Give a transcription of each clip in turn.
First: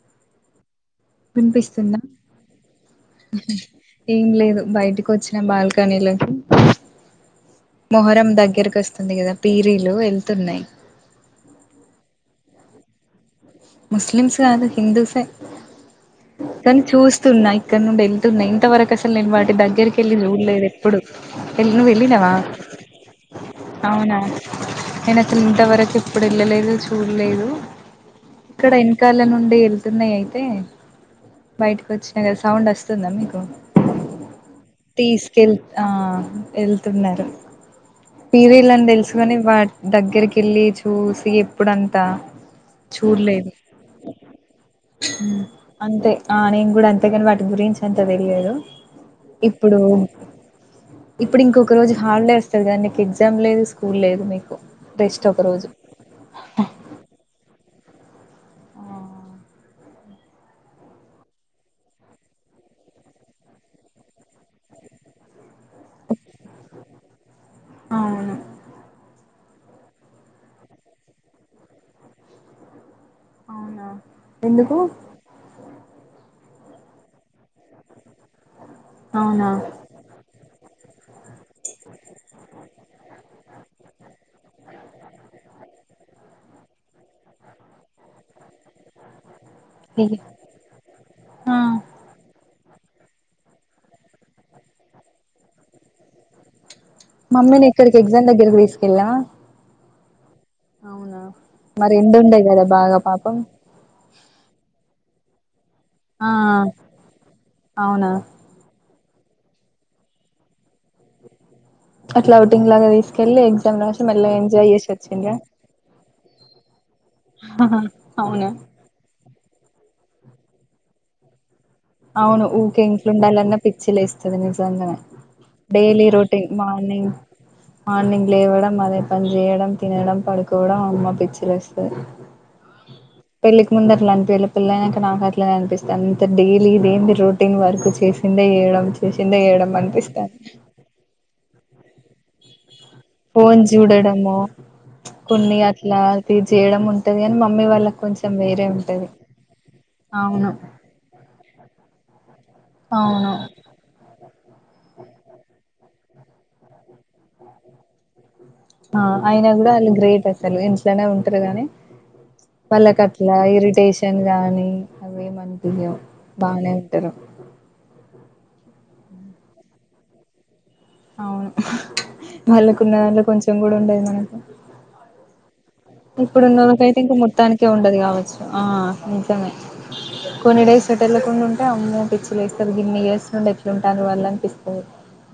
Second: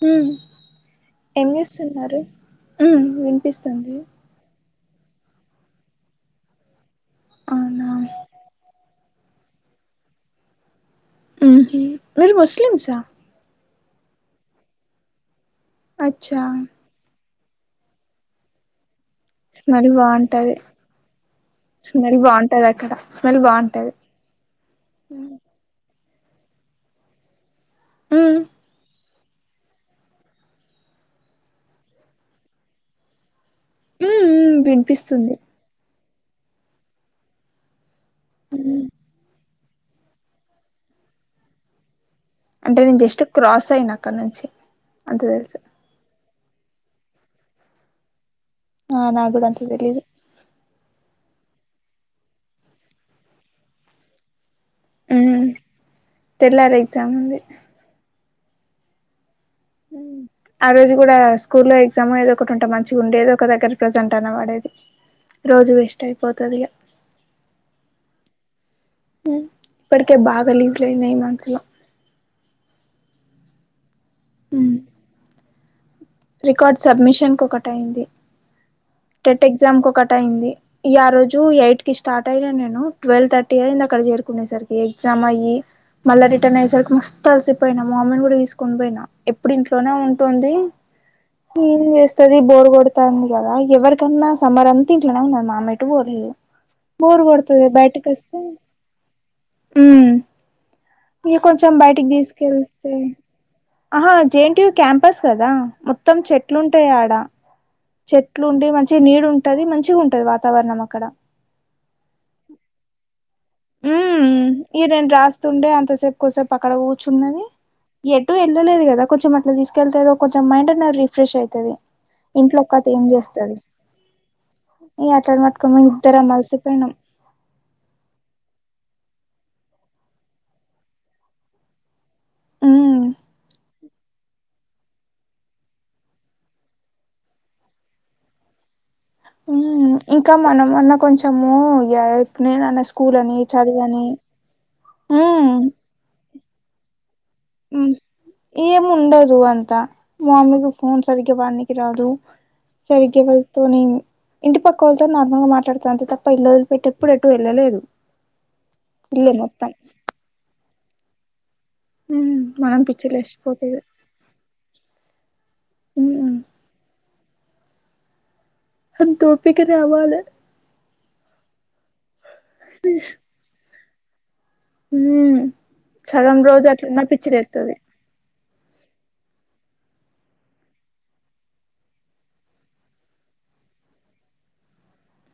ఊ విన్పిస్తుదా ఉమ్ వినిపిస్తుంది ఏం లేదు బై టికొచ్చినా బాల్కనీ లోకి అవునా మొహర్రం దగ్గరికొస్ తుంది గదా పీరీలు ఏళ్తున్నాయి ఊహూ మీరు ముస్లిమ్స్ ఆ ముస్లిమ్స్ కాదు హిందూస్ ఏ అచ్చా తున్నాయి ఇక్కడ నుండి ఎళ్తున్నాయి ఇంతవరకు అస్ ట్టల్ నేను వాటి స్మెల్ దగ్గరికెళ్ళి బాగుంటది చూడలేదు ఎప్పుడూ వెళ్ నువ్ స్మెల్ ఎళ్ళినవా బాగుంటది అక్కడ స్మెల్ బాగుంటది అవునా నేను అసలు ఇంతవరకు ప్పుడు ఎళ్ళలేదు చూడలేదు ఉమ్ ఇక్కడ ఎన్ కాల నుండి ఎళ్తున్నాయి అయితే బయటకి వచ్చినా గదా సౌండ్ వస్తుందా మీకు ఉమ్ ఉమ్ వినిపిస్తుంది తీసుకెళ్ ఆ ఎళ్తున్నరు హ్మ్. పీరీలని తెలుసు గానీ వాటి దగ్గరికెళ్ళి చూసి ఎప్పుడంతా అంటే నేను జస్ట్ చూడలేదు క్రాస్ అయినా అక్కడి నుంచి అంత తెలుసు అంతే ఆ నేను కూడా అంతే గానీ వాటి గురించి అంత తెలియదు ఆ నాకు గూడ అంత ఇప్పుడు తెలీదు ఇప్పుడు ఇంకొక రోజు హాలిడే వస్తది గా నీకు ఎగ్సామ్ లేదు స్కూల్ లేదు మీకు రెస్ట్ ఒక ఉమ్ రోజు తెల్లారి ఎగ్జామ్ ఉంది హూ ఆ రోజు కూడా స్కూల్ లో ఎగ్సామో ఏదో ఒకటి ఉంటే మంచిగుండేది ఒక దగ్గర ప్రసెంట్ అన్ళా వడేది రోజు వేస్ట్ అయిపోతది ఇగ అవును ఇప్పటికే బాగా లీవ్ లయినాయి ఈ మంత్ లో అవునా ఎందుకు రికార్డ్ సబ్మిషన్ కు ఒకటి అయ్యింది టెట్ అవునా ఎగ్సామ్ కు ఒకటి అయ్యింది ఈ ఆ రోజు ఎయిట్ కి స్టార్ట్ అయినా నేను టువల్ థర్టీ అయ్యింది అక్కడ చేరుకొనే సరి కి ఎగ్సామ్ అయ్యి మళ్ళ రిటన్ అయ్యేసరికి మస్తు అలసిపోయినా మా అమ్మీని గూడా తీసుకొని పోయినా ఎప్పుడు ఇంట్లోనే ఉంటుంది ఆ ఏం చేస్తది బోరు కొడుతా ఉంది గదా ఎవ్వరికన్నా సమ్మర్ అంతా ఇట్లేనే ఉన్నది నాన్న ఎటు పోలేదు బోరు మమ్మీని కొడతది ఎక్కడికి బయటకి ఎగ్జామ్ వస్తే దగ్గరకి తీసుకెళ్ళావా ఉమ్ అవునా ఇగ కొంచెం మరి బయటికి ఎండ ఉండే కదా తీసుకెళ్తూ బాగా పాపం ఆహా J N T U campus కదా మొత్తం ఆ చెట్లుంటాయి ఆడ. అవునా చెట్లు ఉండి మంచి మంచి నీడు ఉంటది మంచిగా ఉంటది వాతావరణం అక్కడ అట్లా ఔటింగ్ లాగా తీసుకెళ్ళి ఎగ్జామ్ రాసి మళ్ళీ ఉమ్ ఎంజాయ్ ఇగ చేసి నేను వచ్చిండ్రా రాస్తుండే అంత సెప్ కోసేపు అక్కడ కూచున్నది ఎటు అవునా ఎల్లాలేదు కదా కొంచెం అట్లా తీసుక్ కెళ్తే కొంచెం మైండ్ అన్నా రిఫ్రెష్ అయితది అవును ఇంట్లో ఊకే ఒక్కతే ఏం ఇంట్ల చేస్తది ఉండాలన్నా పిచ్చి లేస్తుది నిజంగా ఇగ అట్లని పట్టుకొని మేము డెలీ ఇద్దరం రొటీన్ అలసిపోయినాం మార్నింగ్ మార్నింగ్ లేవడం మదే పనిచేయడం తినడం పడుకోవడం అమ్మా పిచ్చి లేస్తది ఉ పెళ్ళకి ముందు అట్లా అనిపియాలే పిల్లయినాక నాకు అట్లేనే అనిపిస్తంది అంత డైలీ ఇది ఏంది రొటీన్ వర్క్ చే చిందే చేయడం చేసిందే చేయడం ఉమ్ ఇంకా అనిపిస్తాంది మనమన్నా కొంచము యాక్ నేను అనస్ ఫోన్ చూడడము వుచ్ కొన్ని అట్లా అది చేయడం ఉంట్ ఉమ్ ఏం ఉండదు అంతా అవును మామ్మీగ ఫోన్ సరిగ్గా పనికి రాదు సరిగ అవును వాళ్ళతోని ఇంటి పక్క వాళ్ళతో నార్మల్ గా మాట్లాడుత అంతే తప్ప ఇల్ వదిలి పెట్టి ఆ ఇల్లే అయినా మొత్తం కూడా ఆల్లు గ్రేట్ అసలు ఇంట్లోనే ఉంటారు గానీ హుమ్ వాళ్ళకట్లా ఇరిటేషన్ గానీ ఏమనిపోయదో ఉమ్ బానే ఉట్టరు అంత ఓపిక రావాల అవును వాళ్ళకున్న దాంలో కొంచెం కూడా ఉండది మనకు హుమ్ ఇప్పుడు ఉన్నోలకైతే ఇంకా మొత్తానికే ఉండదు కావచ్చు ఆ నిజమే కొన్ని డేస్ ఎటు ఏళ్ళకుండా ఉంటే అమ్మో పిచ్చి లేస్తది గిన్ని ఇయర్స్ ఎట్లుంటారు వాళ్ళు అనిపిస్తంది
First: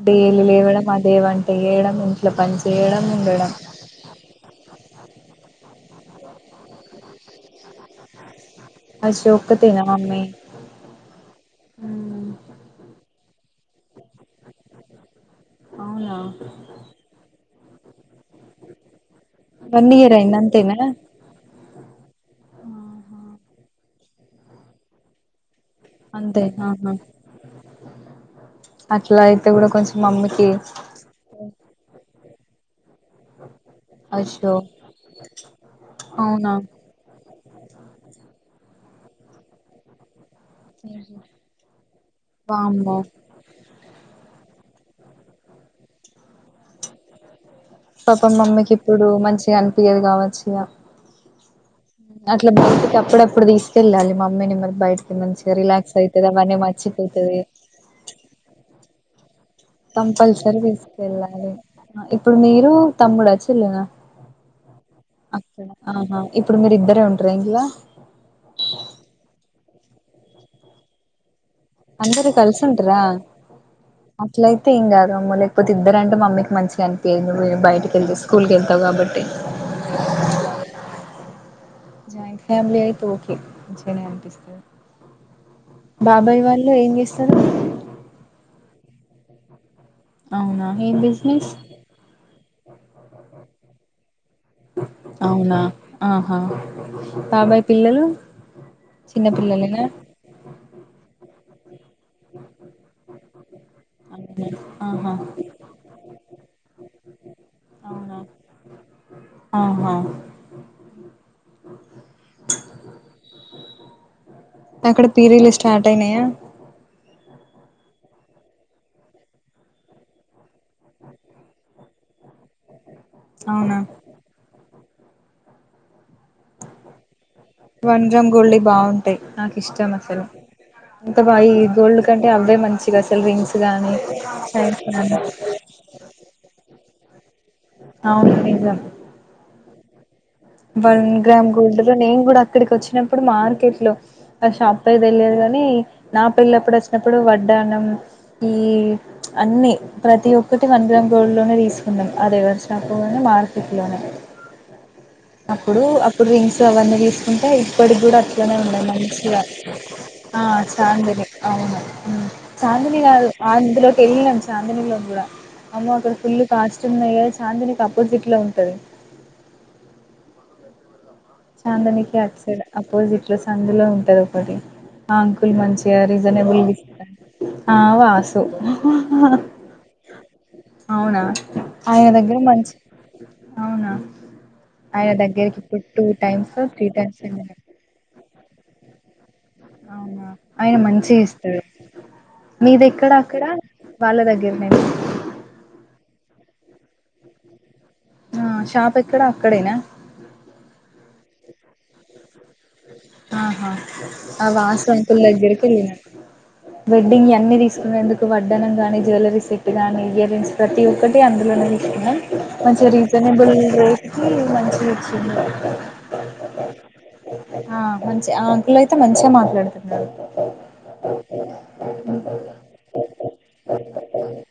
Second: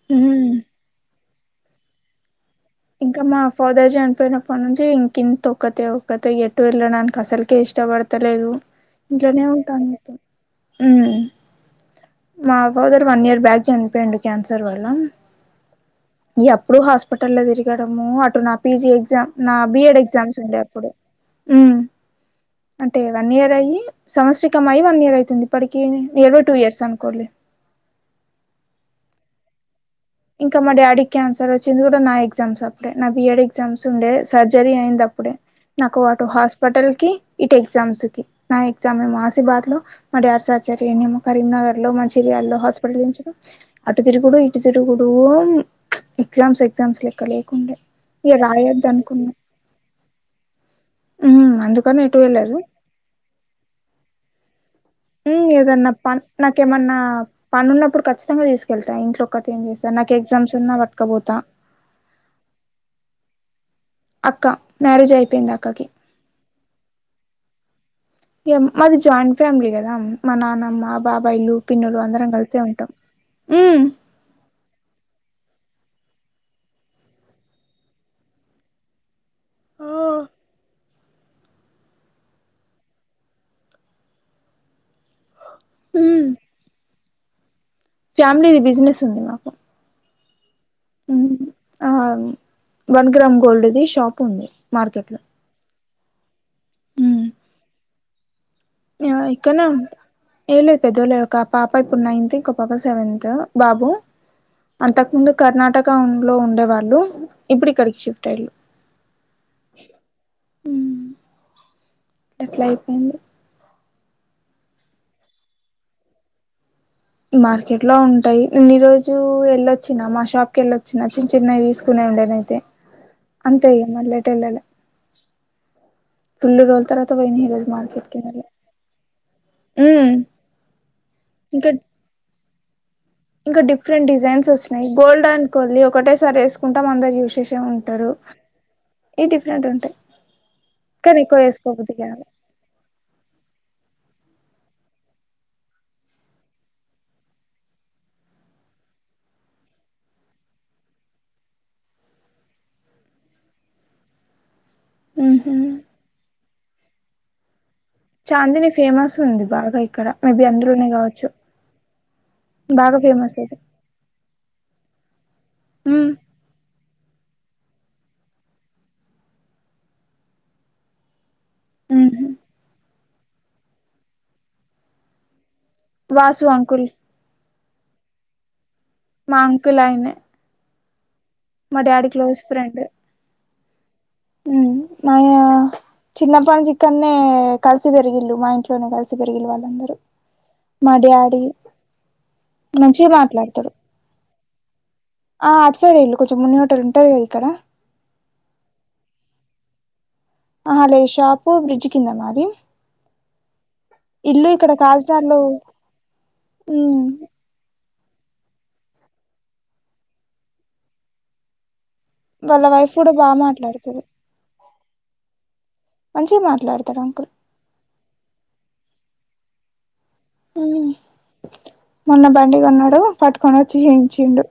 డేలీ ఉమ్ లేవడం అదేవంట ఏయడం ఇంట్లో పని చే ఇంకా మా ఫాదర్ జనిపోయినప్పటి నుంచి ఇంకి ఒక్కతే ఒక్కతే ఎటు వెళ్ళడానికి అసలుకే ఇష్టపడతలేదు ఇంట్లోనే అసోక్కతేనా ఉంటంది మమ్మీ ఉమ్ హ్మ్. మా బదర్ వన్ ఇయర్ బ్యాక్ చనిపోయిండు క్యాన్సర్ వల్ల అవునా ఇగ అప్పుడు హాస్పటల్ల తిరిగి తీర్గడము అటు నా పిజి ఎగ్జామ్ నా బి వన్ ఎడ్ ఇయర్ అయింది ఎగ్జామ్స్ ఉండే అంతేనా అప్పుడు అంటే ఆహా వన్ ఇయర్ అయి సంవత్సరికం అయి వన్ ఇయర్ అయితుంది అప్పటికి నేన్ ఏదో అంతే టు ఇయర్స్ ఆహా అనుకోల్లి అట్లా అయితే కూడా కొంచెం మమ్మీకి ఇంకా మా డాడీకి క్యాన్సర్ వచ్చింది కూడా నా ఎగ్జామ్స్ అప్పుడే నా బి ఎడ్ ఎగ్జామ్స్ ఉండే సర్జరీ అయింది అప్ అ నాకు అటు హాస్పిటల్ కి ఇటు ఎగ్జామ్స్ కి నా ఎగ్జామ్ ఏమో ఆసిబాద్ లో మా డాడీ సర్జరీ ఏమో కరీంనగర్ లో మంచిర్యాలలో హాస్పిటల్ వామ్మో చూయించిర్రు అటు తిరుగుడు ఇటు తిరుగు డు ఎగ్జామ్స్ ఎగ్జామ్స్ లెక్కలేవు పాపం మమ్మీకి ఇప్పుడు మంచిగా అనిపియ్యది కావచ్చు ఇగ ఉమ్ అందుక్ అట్లా బయటికి అప్పుడప్పుడు తీసుకెళ్ళాలి మమ్మీని మరి బయటికి హ్మ్ మంచిగా ఏదన్నా రిలాక్స్ పన్ అయితది అవన్నీ నాకేమన్నా మరిచిపోతది పనున్నప్పుడు ఖచ్చితంగా తీసుకెళ్తా ఇంట్లోక్కతే ఏం చేస్తా నాకు ఎగ్జామ్స్ కంపల్సరీ ఉన్నా పట్టుకపోతా తీసుకెళ్ళాలి ఇప్పుడు మీరు తమ్ముడా చి అక్క మ్యారేజ్ అయిపోయింది అక్కడ అక్కకి ఆహా ఇప్పుడు మీరి ఇద్దరే ఉంటార ఇంకలా ఇగ మాది జాయింట్ ఫ్యామిలీ కదా మా నానమ్మ బాబాయిలు పిన్నులు అందరం అందరు కలిసే ఉంటాం కల్సుంట్ర హ్మ్ అట్లైతే ఏం కాదు అమ్మో లేకపోతే ఇబ్ ద్దరంటే మమ్మీకి మంచిగానిపియద్ నువ్వు బయకి వెళ్తే స్కూల్కి వెళ్తావు కాబట్టి ఆ జాయింట్ ఫ్యామిలీ అయితే ఓకే మంచినే అనిపిస్తది హ్మ్ బాబాయి వాళ్ళు ఏం చేస్తారు ఫ్యామిలీది బిజినెస్ ఉంది మాకు అవునా ఏం ఊ బిజినెస్ ఆ వన్ గ్రామ్ గోల్డ్ది షాప్ ఉంది మార్కెట్ లో అవునా ఆహా బాబాయ్ పిల్లలు ఎమో చిన్న ఇక్కనే ఉం పిల్లలేనా ఏ పెద్దోలే ఒక పాప పాప ఇప్పుడు నైన్త్ ఇంకో పాప సెవెంత్ బాబు అవునా, ఆహా అంతకుముందు కర్ణాటక లో ఉండే వాళ్ళు ఇప్పుడు ఇక్కడికి అవునా షిఫ్ట్ అయ్యిళు ఆహా ఎట్లా అయిపోయింది అక్కడ పీరీలు స్టార్ట్ అయినాయా మార్కెట్ లో ఉంటాయి నేను ఈ రోజు వెళ్ళొచ్చినా మా షాప్ కి వెళ్ళొచ్చిన చిన్న చిన్నవి తీసుకునే ఉండనయితే అంత అవునా ఇగ మళ్లెటెళ్లలే ఫుల్ రోల్ తర తపోయిన ఈ రోజు వన్ మార్కెట్ గ్రామ్ మళ్ళీ గోల్డ్‌వి బాగుంటాయి ఊ అంత బా ఈ గోల్డ్ కంటే అవే మంచి అసలు రింగ్స్ ఇంకా కాగా డిఫరెంట్ డిజైన్స్ చైన్స్ వచ్చినాయి గానీ గోల్డ్ అండ్ ఎ ఉంటారు అవును నిజం ఈ డిఫరెంట్ ఉంటాయి వన్ కానీ ఎక్కువ గ్రామ్ గుోడ్ లో వేసుకోబుద్ది నేను కాలే కూడా అక్కడికి వచ్చినప్పుడు మార్కెట్ లో ఆ షాప్ పేరు తెలిదు గానీ నా పిల్లప్పుడు వచ్చినప్పుడు వడ్డానం ఈ అన్ని ప్రతి ఒక్కటి వన్ గ్రామ్ గోళలోనే తీసుకునం అదే ఎవర్ చాపోగాని మార్కెట్ లోనే ఉహు అప్పుడు అప్పుడు రింగ్స్ అవన్నీ తీసుకుంటాయి ఇప్పటికి కూడా అట్లనే చాందిని ఉండయి ఫేమస్ మంచిగా ఉంది బాగా ఇక్కడ ఆ మేబీ అందులోనే చాందిని కావచ్చు అవును బాగా చాందినీ కాదు ఫేమస్ అది అందులోకి వెళ్ళినాం చాందినీలోకి కూడా అమ్మ అక్కడ ఉమ్ ఫుల్ కాస్ట్యూ వున్నది కదా చాందినికి అపోజిట్ లో ఉంటది చాందనికి అట్ సైడ్ అపోజిట్ లో సందులో ఉంటది ఒకటి ఆ ల్ మంచి వాసు రీజనబుల్ అంకుల్ ఇస్తాండు ఆ వాసు మాంకులయిన అవునా మ ఆయన డాడి దగ్గర క్లోస్ మంచి ఫ్రెండ్ ఏ అవునా ఆయన దగ్గరికి ఇప్పుడు టూ చిన్న టైమ్స్ పని నుంచి త్రీ ఇక్కన్నే టైమ్స్ వెళ్ళిన కలిసి పెరిగిలు మా ఇంట్లోనే కలిసి పెరిగిలి వాళ్ళందరూ అవునా ఆయన మా మంచిగా డాడీ ఇస్తాడు మీది మంచిగా ఎక్కడ అక్కడ మాట్లాడతాడు వాళ్ళ దగ్గరనేనా ఆ అటు సైడ్ వెేళు కొంచెం మున్న టల్ ఉంటంది కదా ఇక్కడ ఆ షాప్ ఎక్కడ అక్కడేనా ఆహా లేదు షాపు బ్రిడ్జ్ కింద మాది ఆహా అ ఇల్లు ఇక్కడ కాకినాడ లో వాస్వంకుల్గ్రకిలి వెళ్లినా ఉమ్ వెడ్టింగ్ ఎన్ని తీసుకోందుకు వడ్డనం కాని జ్యువలరీ సెట్ కాని ఇయర్ రింగ్స్ ప్రతి ఒక్కటి అందులోనే వాళ్ళ మంచి వైఫ్ కూడా బాగా రీజనబుల్ మాట్లాడుతది రేట్కి మంచి వచ్చింది మంచిగా మాట్లాడతారు అంకుల్ అ మంచి ఆ అంకుల్లో అయితే మంచిగా మాట్లాడుతున్నారు ఉమ్ మొన్న బండిగా ఉన్నాడు పట్టుకొని వచ్చి చేయించండు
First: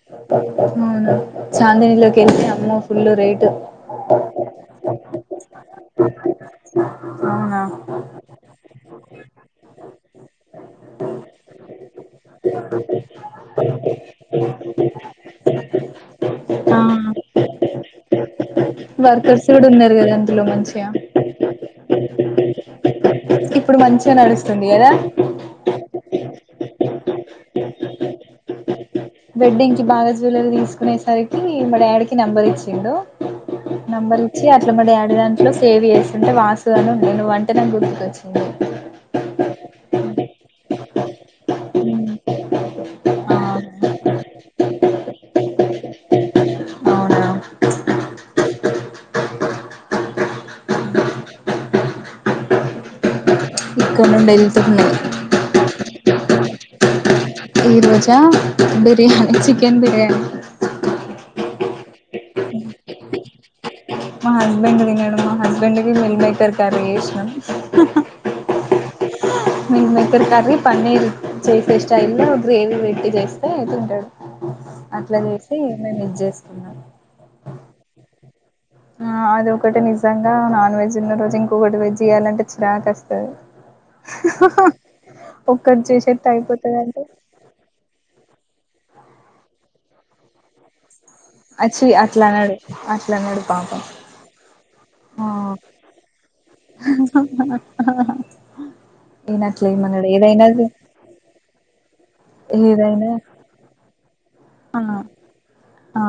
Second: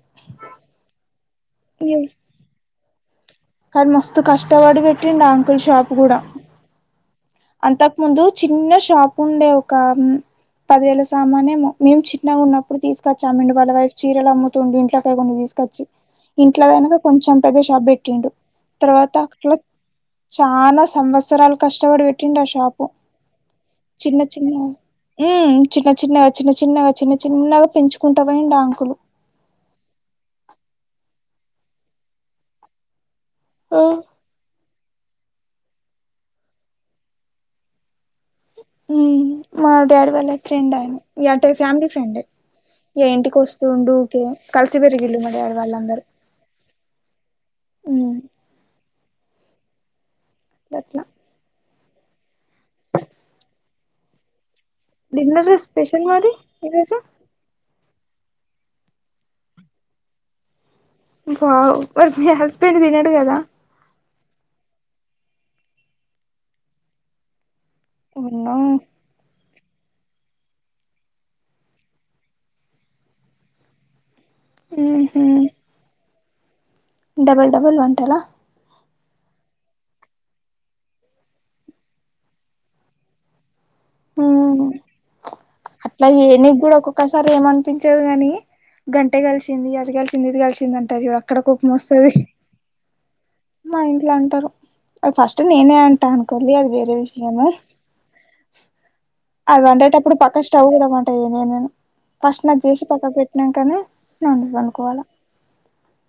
అవును చాందనీలోకి ఎ అమ్మో ఫుల్ రేటు కానీ మస్తు కష్టపడి పెట్టండి అంకుల్ షాప్ కూడా అవునా అంతకు ముందు చిన్న షాప్ ఉండే ఒక పదివేల సామాన్యం మేము చిన్నగా ఉన్నప్పుడు తీసుకొచ్చామండి వాళ్ళ వైఫ్ చీరలు అమ్ము ఇంట్లో కొండా తీసుకొచ్చి ఆ ఇంట్లోదనక కొంచెం పెద్ద షాప్ పెట్టిండు తర్వాత వర్కర్స్ అక్కలా కూడా ఉన్నారు కదా అందులో చాలా మంచిగా సంవత్సరాలు కష్టపడి పెట్టిండు ఆ షాపు ఇప్పుడు మంచిగా చిన్న చిన్నఉ నడుస్తుంది కదా చిన్న చిన్నగా చిన్న చిన్నగా చిన్న చిన్నగా పెంచుకుంటా అ అంకులు వెడ్డింగ్ కి బాగా జ్యవలరీ తీసుకునేసరికి మా డాడకి నెంబర్ ఇచ్చిండు నంబర్ ఇచ్చి ఇట్లా డాడి దాంట్లో సేవ చేస్తుంటే వాస్తుగాలను ఉండవువ్వు అంటనే గుర్తుకవచ్చు మా డాడీ వాళ్ళ ఫ్రెండ్ ఆయన అంట ఫ్యామిలీ ఫ్రెండ్ యే ఇంటికి ఆ వస్త ఉండు యూకే కలిసి బరిగిల్లు మాడడియాళ్వళ్ళందరు అవునా చెట్న్నా ఇక్క ఉండే [unintelligible] డిన్నర్ స్పెషల్ మరి ఈరోజు ఈ రోజాఅ బిర్యానీ చికెన్ బిర్యానీ బారి మీ హస్బెండ్ తినడు కదా మా హస్బెండ్ది మేడం మా హస్బెండ్ కి మిల్ మేకర్ కర్రీ చేసినం ఉన్నా మంట్మిక్కర కర్రీ పన్నీర్ చేసే స్టైల్ గ్రేవీ పెట్టి చేస్తే త్తింటాడు అట్లా ఉహు చేసి మేము ఇది చేస్తా డబల్ డబల్ వంటలా అది ఒకటి నిజంగా నాన్ వెజ్ ఉన్న రోజు ఇంకొకటి వెజ్ చేయాలంటే చిరా కస్తది ఉమ్ అట్లా ఏ చేసేట్టు నీకు కూడా అయిపోతదంటే ఒక్కొక్కసారి ఏమనిపించదు గాని గంటే కలిసింది అది కలిసింది ఇది కలిసింది అంటారు ఇవా అక్కడ కుపం అచ్చి వస్తుంది అట్లా అనడు అట్లా అనడు మా పాపం. ఇంట్లో అంటారు అది ఆ ఫస్ట్ నేనే అంటా అనుకోంంది అది వేరే విషయము ఏన్ అక్లే ఇ ఈ మనడ ఏదై [unintelligible] ఫస్ట్ స్టవ్ మీద వంట చెయ్యాలె నేను ఫస్ట్ నాక్ చేసి ఏదైనా పక్కకు పెట్టినాంకా నే నాన్ వెజ్ ఆ అందుకోవాల ఆ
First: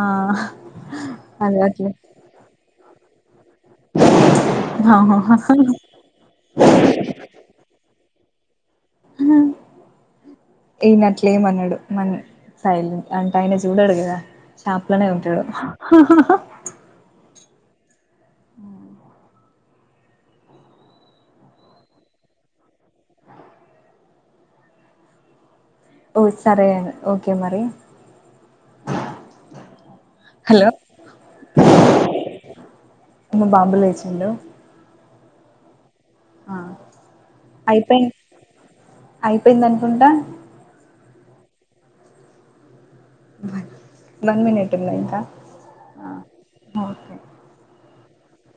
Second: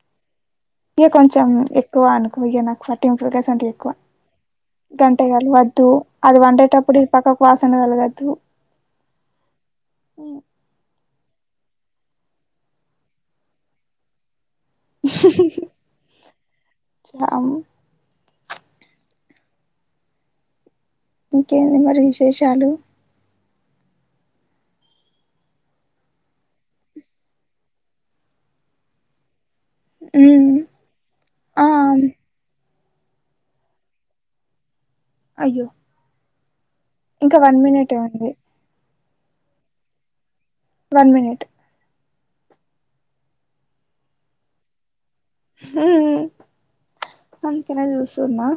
ఇంక కొంచెం అలవాట్లే ఎక్కువ అనుకో ఇగ నాకు ఫట్టింపులు ఎక్కువ గంట ఆహా కలవద్దు అది వండేటప్పుడు ఇది పక్కకు వాసన కలగద్దు త [unintelligible] ఈయనట్లేమన్నాడు మ సైలట్ అంటా అన చూడడుగదా షాప్లోనే ఉంటాడు చాము ఇంకేంటి మరి విశేషాలు ఓ సరే ఓకే మరి ఉమ్మ్ హలో ఆహ్ మా బాబు లేచిండు అయ్యో ఆ ఇంకా వన్ మినిటే అయిపోయింది ఉంది అయిపోయింది అనుకుంటా one minute one, one minute ఉందా ఇంకా ఉమ్మ్ ఓకే అందుకనే చూసున్నా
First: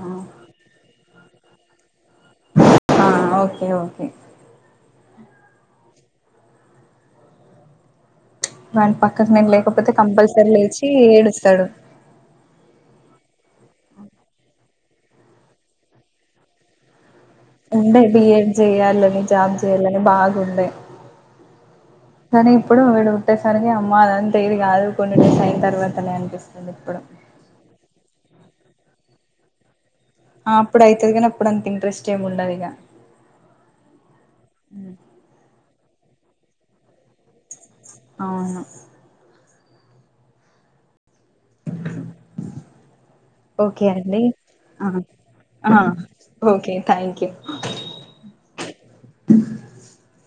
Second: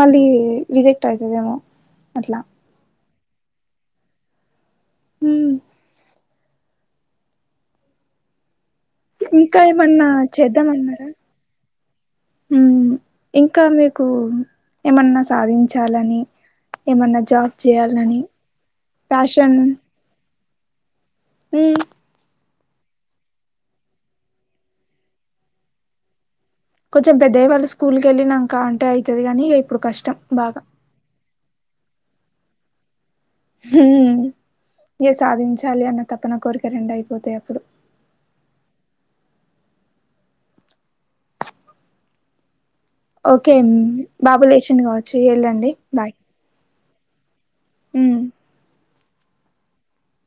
మళ్ళీ రిజెక్ట్ అయితదేమో అట్లా ఆ ఓకే ఓకే ఉమ్మ్ వాడి పక్కకు నేను ఇంకా లేకపోతే ఏమన్నా కంపల్సరీ లేచి చేద్దామన్నారా ఏడుస్తాడు ఉమ్మ్ ఇం కా మీకు ఏమన్నా సాధించాలని ఏమన్నా జాబ్ ఉండే చేయాలని బిఎడ్ జేయ్యాలని జాబ్ జేయ్యాలని బాగుండే ఉమ్మ్ కానీ ఇప్పుడు వీడు పుట్టేసరికి అమ్మ అదంతా అయ్యేది కాదు కొన్ని డేస్ అయిన తర్వాతనే అనిపిస్తు కొంచెం పెద్దగయ్యి వాళ్ళు స్కూల్‌కి ఎళ్ళినంక అంటే అయితది కాని ఇగ ఇప్పుడు క ఆ అప్పుడు అయితది కానీ అప్పుడు అంత ఇంట్రెస్ట్ ఏమి ఉండదు ఇగ ఉహ్మ్ ఇగ సాధించాలి అన్న తపన కోరిక రెండు అయిపోతాయి అప్పుడు అవును ఓకే అండి బాబు లేచిండు ఆ కావచ్చు వెళ్ళండి ఆ ఓకే థ్యాంక్ యూ ఉమ్మ్ [inaudible]